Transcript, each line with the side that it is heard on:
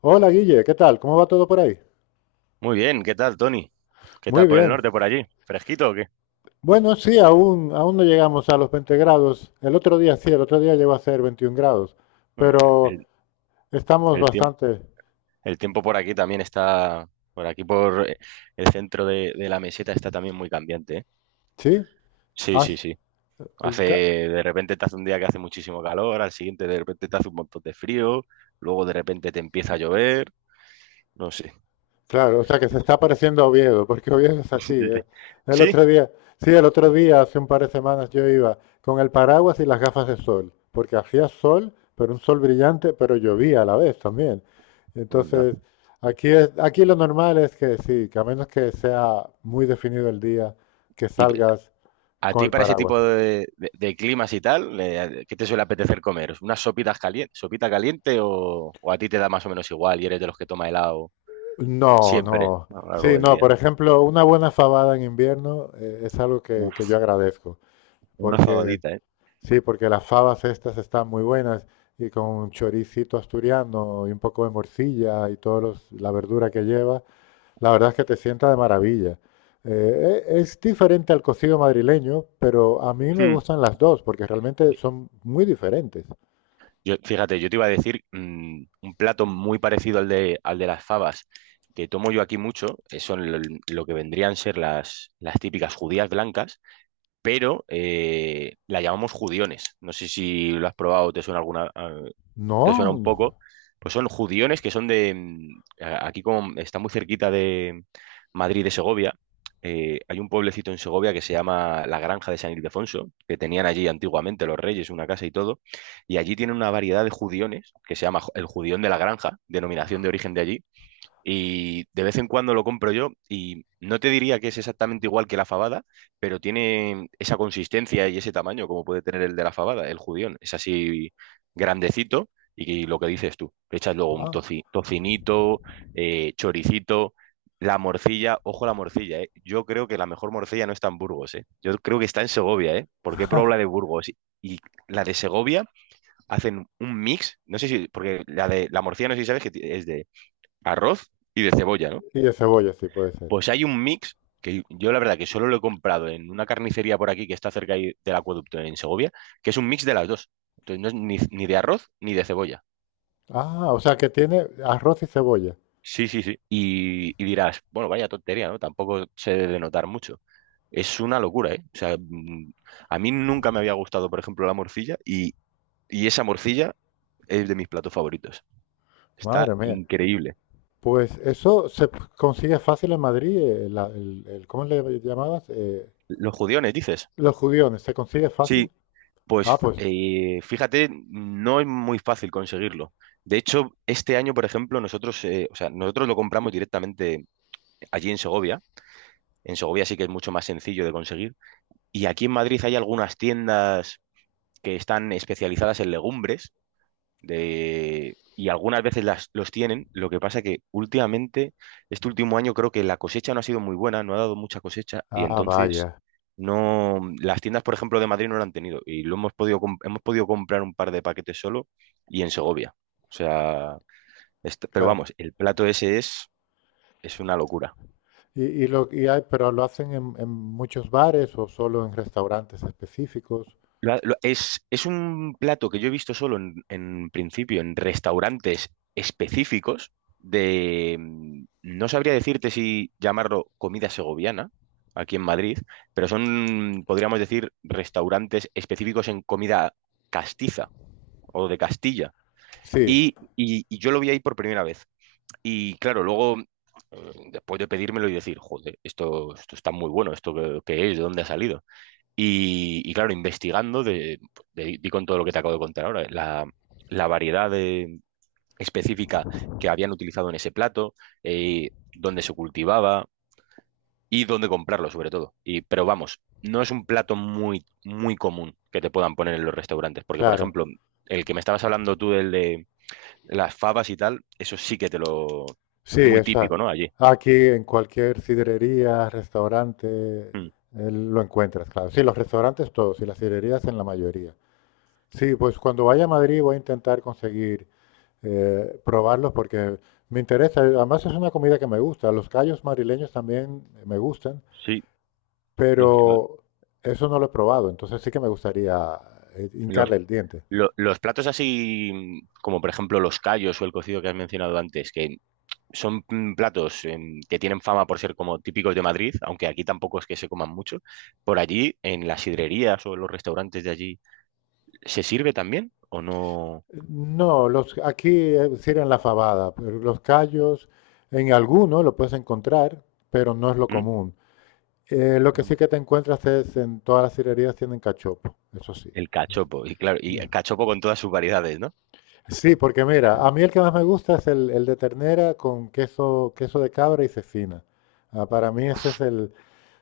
left: Hola Guille, ¿qué tal? ¿Cómo va todo por ahí?
right: Muy bien, ¿qué tal, Tony? ¿Qué
left: Muy
right: tal por el
left: bien.
right: norte, por allí? ¿Fresquito o qué?
left: Bueno, sí, aún no llegamos a los 20 grados. El otro día sí, el otro día llegó a ser 21 grados,
right: Bueno,
left: pero estamos
right: el tiemp-
left: bastante.
right: el tiempo por aquí también está, por aquí por el centro de la meseta está también muy cambiante, ¿eh?
left: ¿Sí?
right: Sí,
left: Ah, sí.
right: sí, sí. Hace,
left: Ca-
right: de repente te hace un día que hace muchísimo calor, al siguiente de repente te hace un montón de frío, luego de repente te empieza a llover, no sé.
left: Claro, o sea que se está pareciendo a Oviedo, porque Oviedo es así, ¿eh? El
right: Sí.
left: otro día, sí, el otro día, hace un par de semanas, yo iba con el paraguas y las gafas de sol, porque hacía sol, pero un sol brillante, pero llovía a la vez también.
right: Anda.
left: Entonces, aquí lo normal es que sí, que a menos que sea muy definido el día, que
right: ¿Y,
left: salgas
right: ¿A
left: con
right: ti
left: el
right: para ese tipo
left: paraguas.
right: de climas y tal, qué te suele apetecer comer? ¿Unas sopitas calientes, sopita caliente o a ti te da más o menos igual y eres de los que toma helado
left: No,
right: siempre
left: no.
right: a lo largo
left: Sí,
right: del
left: no,
right: día?
left: por ejemplo, una buena fabada en invierno es algo que
right: Uf,
left: yo agradezco,
right: una
left: porque
right: fabadita, ¿eh?
left: sí, porque las fabas estas están muy buenas y con un choricito asturiano y un poco de morcilla y toda la verdura que lleva, la verdad es que te sienta de maravilla. Es diferente al cocido madrileño, pero a mí me
right: Hmm.
left: gustan las dos porque realmente son muy diferentes.
right: Yo, fíjate, yo te iba a decir un plato muy parecido al de las fabas que tomo yo aquí mucho, son lo que vendrían a ser las típicas judías blancas, pero la llamamos judiones. No sé si lo has probado o te suena alguna, que suena
left: No,
right: un poco,
left: no.
right: pues son judiones que son de, aquí como está muy cerquita de Madrid de Segovia, hay un pueblecito en Segovia que se llama La Granja de San Ildefonso, que tenían allí antiguamente los reyes, una casa y todo, y allí tienen una variedad de judiones que se llama el judión de la granja, denominación de origen de allí, y de vez en cuando lo compro yo y no te diría que es exactamente igual que la fabada, pero tiene esa consistencia y ese tamaño como puede tener el de la fabada, el judión. Es así grandecito y lo que dices tú, le echas luego un
left: Ah,
right: tocinito, choricito, la morcilla, ojo a la morcilla, ¿eh? Yo creo que la mejor morcilla no está en Burgos, ¿eh? Yo creo que está en Segovia, ¿eh? Porque he probado la de Burgos y la de Segovia hacen un mix, no sé si, porque la de la morcilla no sé si sabes que es de arroz y de cebolla, ¿no?
left: y de cebolla sí puede ser.
right: Pues hay un mix que yo la verdad que solo lo he comprado en una carnicería por aquí que está cerca ahí del acueducto en Segovia, que es un mix de las dos. Entonces no es ni de arroz ni de cebolla.
left: Ah, o sea que tiene arroz y cebolla.
right: Sí, sí, sí. Y dirás, bueno, vaya tontería, ¿no? Tampoco se debe de notar mucho. Es una locura, ¿eh? O sea, mm, a mí nunca me había gustado, por ejemplo, la morcilla y esa morcilla es de mis platos favoritos.
left: Madre
right: Está
left: mía.
right: increíble.
left: Pues eso se consigue fácil en Madrid. ¿Cómo le llamabas?
right: Los judiones, dices.
left: Los judiones, ¿se consigue fácil?
right: Sí.
left: Ah,
right: Pues
left: pues.
right: fíjate, no es muy fácil conseguirlo. De hecho, este año, por ejemplo, nosotros, o sea, nosotros lo compramos directamente allí en Segovia. En Segovia sí que es mucho más sencillo de conseguir. Y aquí en Madrid hay algunas tiendas que están especializadas en legumbres y algunas veces los tienen. Lo que pasa que últimamente, este último año creo que la cosecha no ha sido muy buena, no ha dado mucha cosecha y
left: Ah,
right: entonces
left: vaya.
right: no, las tiendas, por ejemplo, de Madrid no lo han tenido y lo hemos hemos podido comprar un par de paquetes solo y en Segovia. O sea, pero
left: Claro.
right: vamos, el plato ese es una locura.
left: Pero lo hacen en muchos bares o solo en restaurantes específicos.
right: Es un plato que yo he visto solo en principio en restaurantes específicos de, mm, no sabría decirte si llamarlo comida segoviana aquí en Madrid, pero son, podríamos decir, restaurantes específicos en comida castiza o de Castilla.
left: Sí,
right: Y yo lo vi ahí por primera vez. Y claro, luego, después de pedírmelo y decir, joder, esto está muy bueno, esto que es, de dónde ha salido. Y claro, investigando, di con todo lo que te acabo de contar ahora, la variedad específica que habían utilizado en ese plato, dónde se cultivaba y dónde comprarlo, sobre todo. Y, pero vamos, no es un plato muy, muy común que te puedan poner en los restaurantes, porque, por
left: claro.
right: ejemplo, el que me estabas hablando tú, del de las favas y tal, eso sí que te lo...
left: Sí,
right: Muy
left: esa.
right: típico, ¿no? Allí.
left: Aquí en cualquier sidrería, restaurante, eh,
right: Mm,
left: lo encuentras, claro. Sí, los restaurantes todos y las sidrerías en la mayoría. Sí, pues cuando vaya a Madrid voy a intentar conseguir probarlos porque me interesa. Además es una comida que me gusta. Los callos madrileños también me gustan.
right: sí, los
left: pero eso no lo he probado, entonces sí que me gustaría hincarle el diente.
right: Los platos así, como por ejemplo los callos o el cocido que has mencionado antes, que son platos em, que tienen fama por ser como típicos de Madrid, aunque aquí tampoco es que se coman mucho, por allí, en las sidrerías o en los restaurantes de allí, ¿se sirve también o no?
left: No, aquí sirven la fabada, pero los callos en alguno lo puedes encontrar, pero no es lo
right: ¿Mm?
left: común. Lo que
right: No.
left: sí que te encuentras es en todas las cirerías tienen cachopo, eso sí.
right: El cachopo, y claro, y el cachopo con todas sus variedades, ¿no?
left: Sí, porque mira, a mí el que más me gusta es el de ternera con queso, queso de cabra y cecina. Ah, para mí ese es.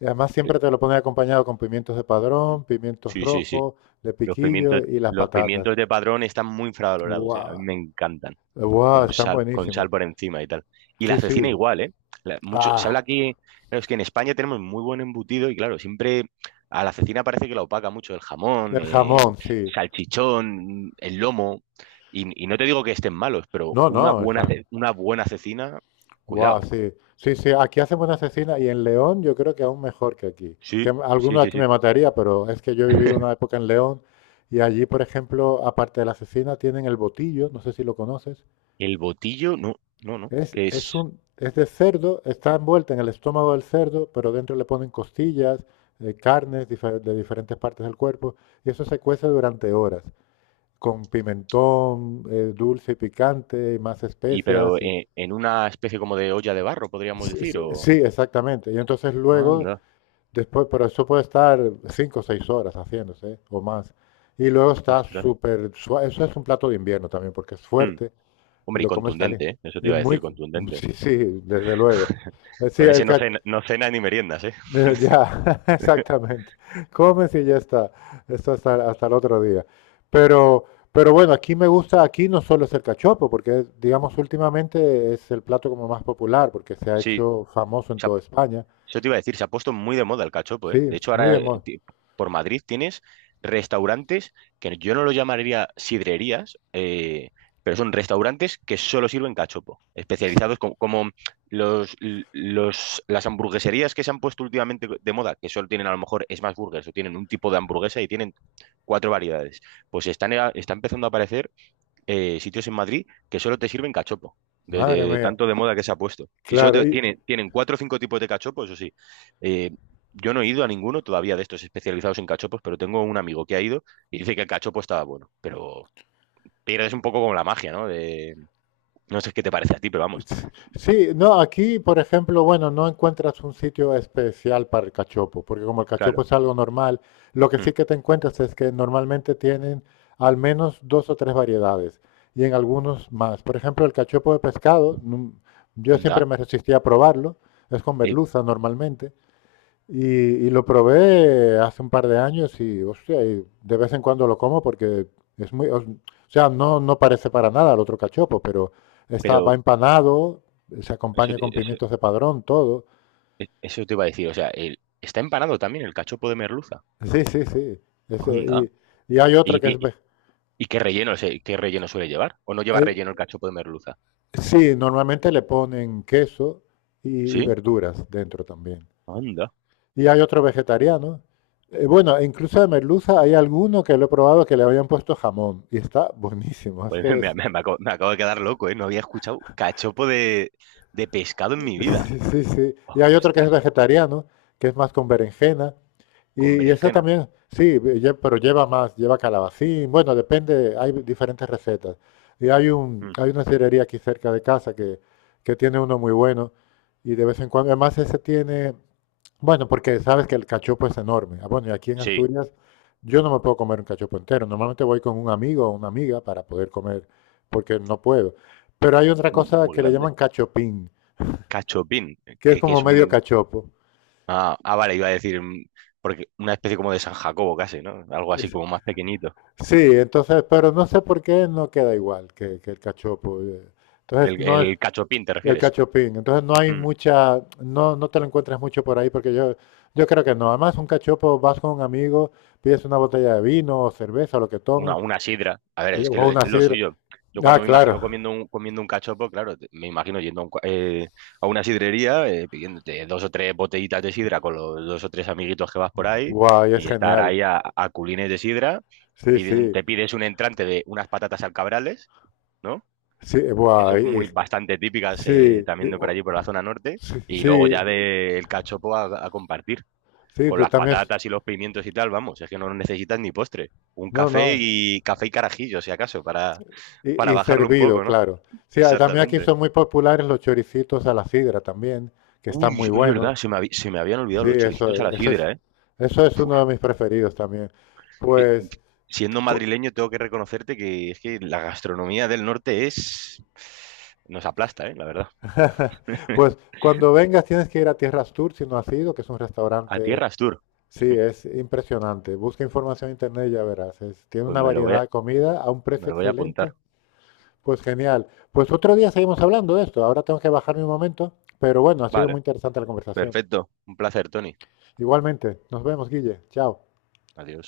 left: Y además siempre
right: El-
left: te lo ponen acompañado con pimientos de
right: Mm.
left: padrón, pimientos
right: Sí, sí, sí.
left: rojos, de
right: Los
left: piquillo
right: pimientos,
left: y las
right: los
left: patatas.
right: pimientos de Padrón están muy infravalorados, ¿eh? A mí
left: ¡Guau!
right: me encantan.
left: ¡Guau!
right: Con
left: Están
right: sal, con
left: buenísimos.
right: sal por encima y tal. Y la
left: Sí,
right: cecina
left: sí.
right: igual, ¿eh? Mucho, se habla
left: ¡Ah!
right: aquí, claro, es que en España tenemos muy buen embutido y claro, siempre a la cecina parece que la opaca mucho el jamón,
left: El jamón, sí.
right: salchichón, el lomo. Y no te digo que estén malos, pero
left: No,
right: una
left: no,
right: buena,
left: está.
right: una buena cecina,
left: ¡Guau!
right: cuidado.
left: Sí. Sí, sí. Aquí hacen buena cecina y en León yo creo que aún mejor que aquí. Que
right: Sí, sí,
left: alguno
right: sí,
left: aquí
right: sí.
left: me mataría, pero es que yo he vivido una época en León y allí, por ejemplo, aparte de la cecina, tienen el botillo, no sé si lo conoces.
right: El botillo, no, no, no,
left: Es,
right: que
left: es
right: es...
left: es de cerdo, está envuelta en el estómago del cerdo, pero dentro le ponen costillas, carnes de diferentes partes del cuerpo, y eso se cuece durante horas, con pimentón dulce y picante, y más
right: Y pero
left: especias. y-
right: en una especie como de olla de barro, podríamos
left: sí,
right: decir,
left: sí,
right: o...
left: sí, exactamente. Y entonces luego,
right: Anda,
left: después, pero eso puede estar 5 o 6 horas haciéndose, ¿eh? O más. Y luego está
right: ostras.
left: súper suave. Eso es un plato de invierno también, porque es
right: Mm.
left: fuerte. Y
right: Hombre, y
left: lo comes caliente.
right: contundente, ¿eh? Eso te
left: Y
right: iba a decir, contundente.
left: sí, sí, desde luego. Sí,
right: Con ese no cena, no cena ni meriendas, ¿eh?
left: ya, exactamente. Comes y ya está. Esto hasta el otro día. Pero, pero bueno, aquí me gusta, aquí no solo es el cachopo, porque digamos últimamente es el plato como más popular, porque se ha
right: Sí,
left: hecho famoso en
right: se ha-
left: toda España.
right: eso te iba a decir, se ha puesto muy de moda el cachopo, ¿eh?
left: Sí,
right: De hecho,
left: muy
right: ahora
left: de moda.
right: por Madrid tienes restaurantes que yo no los llamaría sidrerías, pero son restaurantes que solo sirven cachopo, especializados como, los, las hamburgueserías que se han puesto últimamente de moda, que solo tienen a lo mejor smash burgers o tienen un tipo de hamburguesa y tienen cuatro variedades. Pues están, está empezando a aparecer sitios en Madrid que solo te sirven cachopo,
left: Madre
right: de
left: mía.
right: tanto de moda que se ha puesto. Y solo
left: Claro, y,
right: tienen, tienen cuatro o cinco tipos de cachopo, eso sí. Eh, yo no he ido a ninguno todavía de estos especializados en cachopos, pero tengo un amigo que ha ido y dice que el cachopo estaba bueno, pero pierdes un poco como la magia, ¿no? De, no sé qué te parece a ti, pero vamos,
left: Sí, no, aquí, por ejemplo, bueno, no encuentras un sitio especial para el cachopo, porque como el cachopo
right: claro.
left: es algo normal, lo que sí
right: Mm.
left: que te encuentras es que normalmente tienen al menos dos o tres variedades y en algunos más. Por ejemplo, el cachopo de pescado, yo siempre
right: Anda,
left: me resistía a probarlo, es con
right: eh,
left: merluza normalmente, y, y lo probé hace un par de años y, hostia, y de vez en cuando lo como porque es muy, o sea, no, no parece para nada al otro cachopo, pero va
right: pero
left: empanado, se
right: eso,
left: acompaña
right: te-
left: con
right: eso,
left: pimientos de padrón, todo.
right: eso te iba a decir, o sea, está empanado también el cachopo de merluza.
left: Sí, sí, sí.
right: Anda.
left: Ese- y hay otro
right: ¿Y,
left: que
right: ti-
left: es,
right: ¿y qué relleno, o qué relleno suele llevar? ¿O no lleva
left: eh,
right: relleno el cachopo de merluza?
left: sí, normalmente le ponen queso y, y
right: ¿Sí?
left: verduras dentro también.
right: Anda.
left: Y hay otro vegetariano. Bueno, incluso de merluza hay alguno que lo he probado que le habían puesto jamón y está buenísimo.
right: Joder, me acabo de quedar loco, ¿eh? No había escuchado cachopo de pescado en mi vida.
left: Sí, sí, sí. Y hay otro que es
right: Ostras,
left: vegetariano, que es más con berenjena. Y,
right: con
left: y ese
right: berenjena.
left: también, sí, pero lleva más, lleva calabacín. Bueno, depende, hay diferentes recetas. Y hay un,
right: Mm,
left: hay una sidrería aquí cerca de casa que tiene uno muy bueno. Y de vez en cuando, además ese tiene, bueno, porque sabes que el cachopo es enorme. Ah, bueno, y aquí en
right: sí,
left: Asturias yo no me puedo comer un cachopo entero. Normalmente voy con un amigo o una amiga para poder comer, porque no puedo. Pero hay otra
right: es
left: cosa
right: muy
left: que le
right: grande.
left: llaman cachopín
right: Cachopín,
left: que es
right: que
left: como
right: es
left: medio
right: un...
left: cachopo.
right: Ah, ah, vale, iba a decir, mm, porque una especie como de San Jacobo casi, ¿no? Algo así como más pequeñito.
left: Sí, entonces, pero no sé por qué no queda igual que el cachopo. Entonces, no es
right: El cachopín, ¿te
left: el
right: refieres?
left: cachopín. Entonces, no hay
right: Mm.
left: mucha, no, no te lo encuentras mucho por ahí, porque yo creo que no. Además, un cachopo, vas con un amigo, pides una botella de vino o cerveza, o lo que tomes,
right: Una sidra. A ver, es que
left: o una
right: lo
left: sidra.
right: suyo. Yo
left: Ah,
right: cuando me
left: claro.
right: imagino comiendo un cachopo, claro, me imagino yendo a, un a una sidrería, pidiéndote dos o tres botellitas de sidra con los dos o tres amiguitos que vas por ahí
left: Guay, es
right: y estar
left: genial.
right: ahí a culines de sidra.
left: Sí, sí.
right: Te pides un entrante de unas patatas al cabrales, ¿no?
left: Sí,
right: Eso es
left: guay.
right: muy bastante típicas
left: Sí,
right: también de por allí, por la zona norte.
left: sí,
right: Y luego ya
left: sí,
right: del cachopo a compartir
left: sí,
right: con
left: tú
right: las
left: también.
right: patatas y los pimientos y tal, vamos, es que no necesitas ni postre. Un
left: No,
right: café
left: no.
right: y café y carajillo, si acaso,
left: Y,
right: para
left: y
right: bajarlo un
left: servido,
right: poco, ¿no?
left: claro. Sí, ah, también aquí
right: Exactamente.
left: son muy populares los choricitos a la sidra también, que están
right: Uy,
left: muy
right: es
left: buenos.
right: verdad, se me habían olvidado
left: Sí,
right: los
left: eso,
right: choricitos a la
left: e- eso es,
right: sidra, ¿eh?
left: eso es
right: Uf,
left: uno de mis preferidos también.
right: es que
left: Pues,
right: siendo
left: cu-
right: madrileño tengo que reconocerte que es que la gastronomía del norte es... nos aplasta, ¿eh? La verdad.
left: pues cuando vengas tienes que ir a Tierras Tour si no has ido, que es un
right: A
left: restaurante,
right: Tierras Tour,
left: sí, es impresionante. Busca información en internet y ya verás. Tiene
right: pues
left: una
right: me lo voy
left: variedad
right: a,
left: de comida a un
right: me
left: precio
right: lo voy a
left: excelente.
right: apuntar.
left: Pues genial. Pues otro día seguimos hablando de esto. Ahora tengo que bajarme un momento, pero bueno, ha sido muy
right: Vale,
left: interesante la conversación.
right: perfecto. Un placer, Tony.
left: Igualmente, nos vemos, Guille. Chao.
right: Adiós.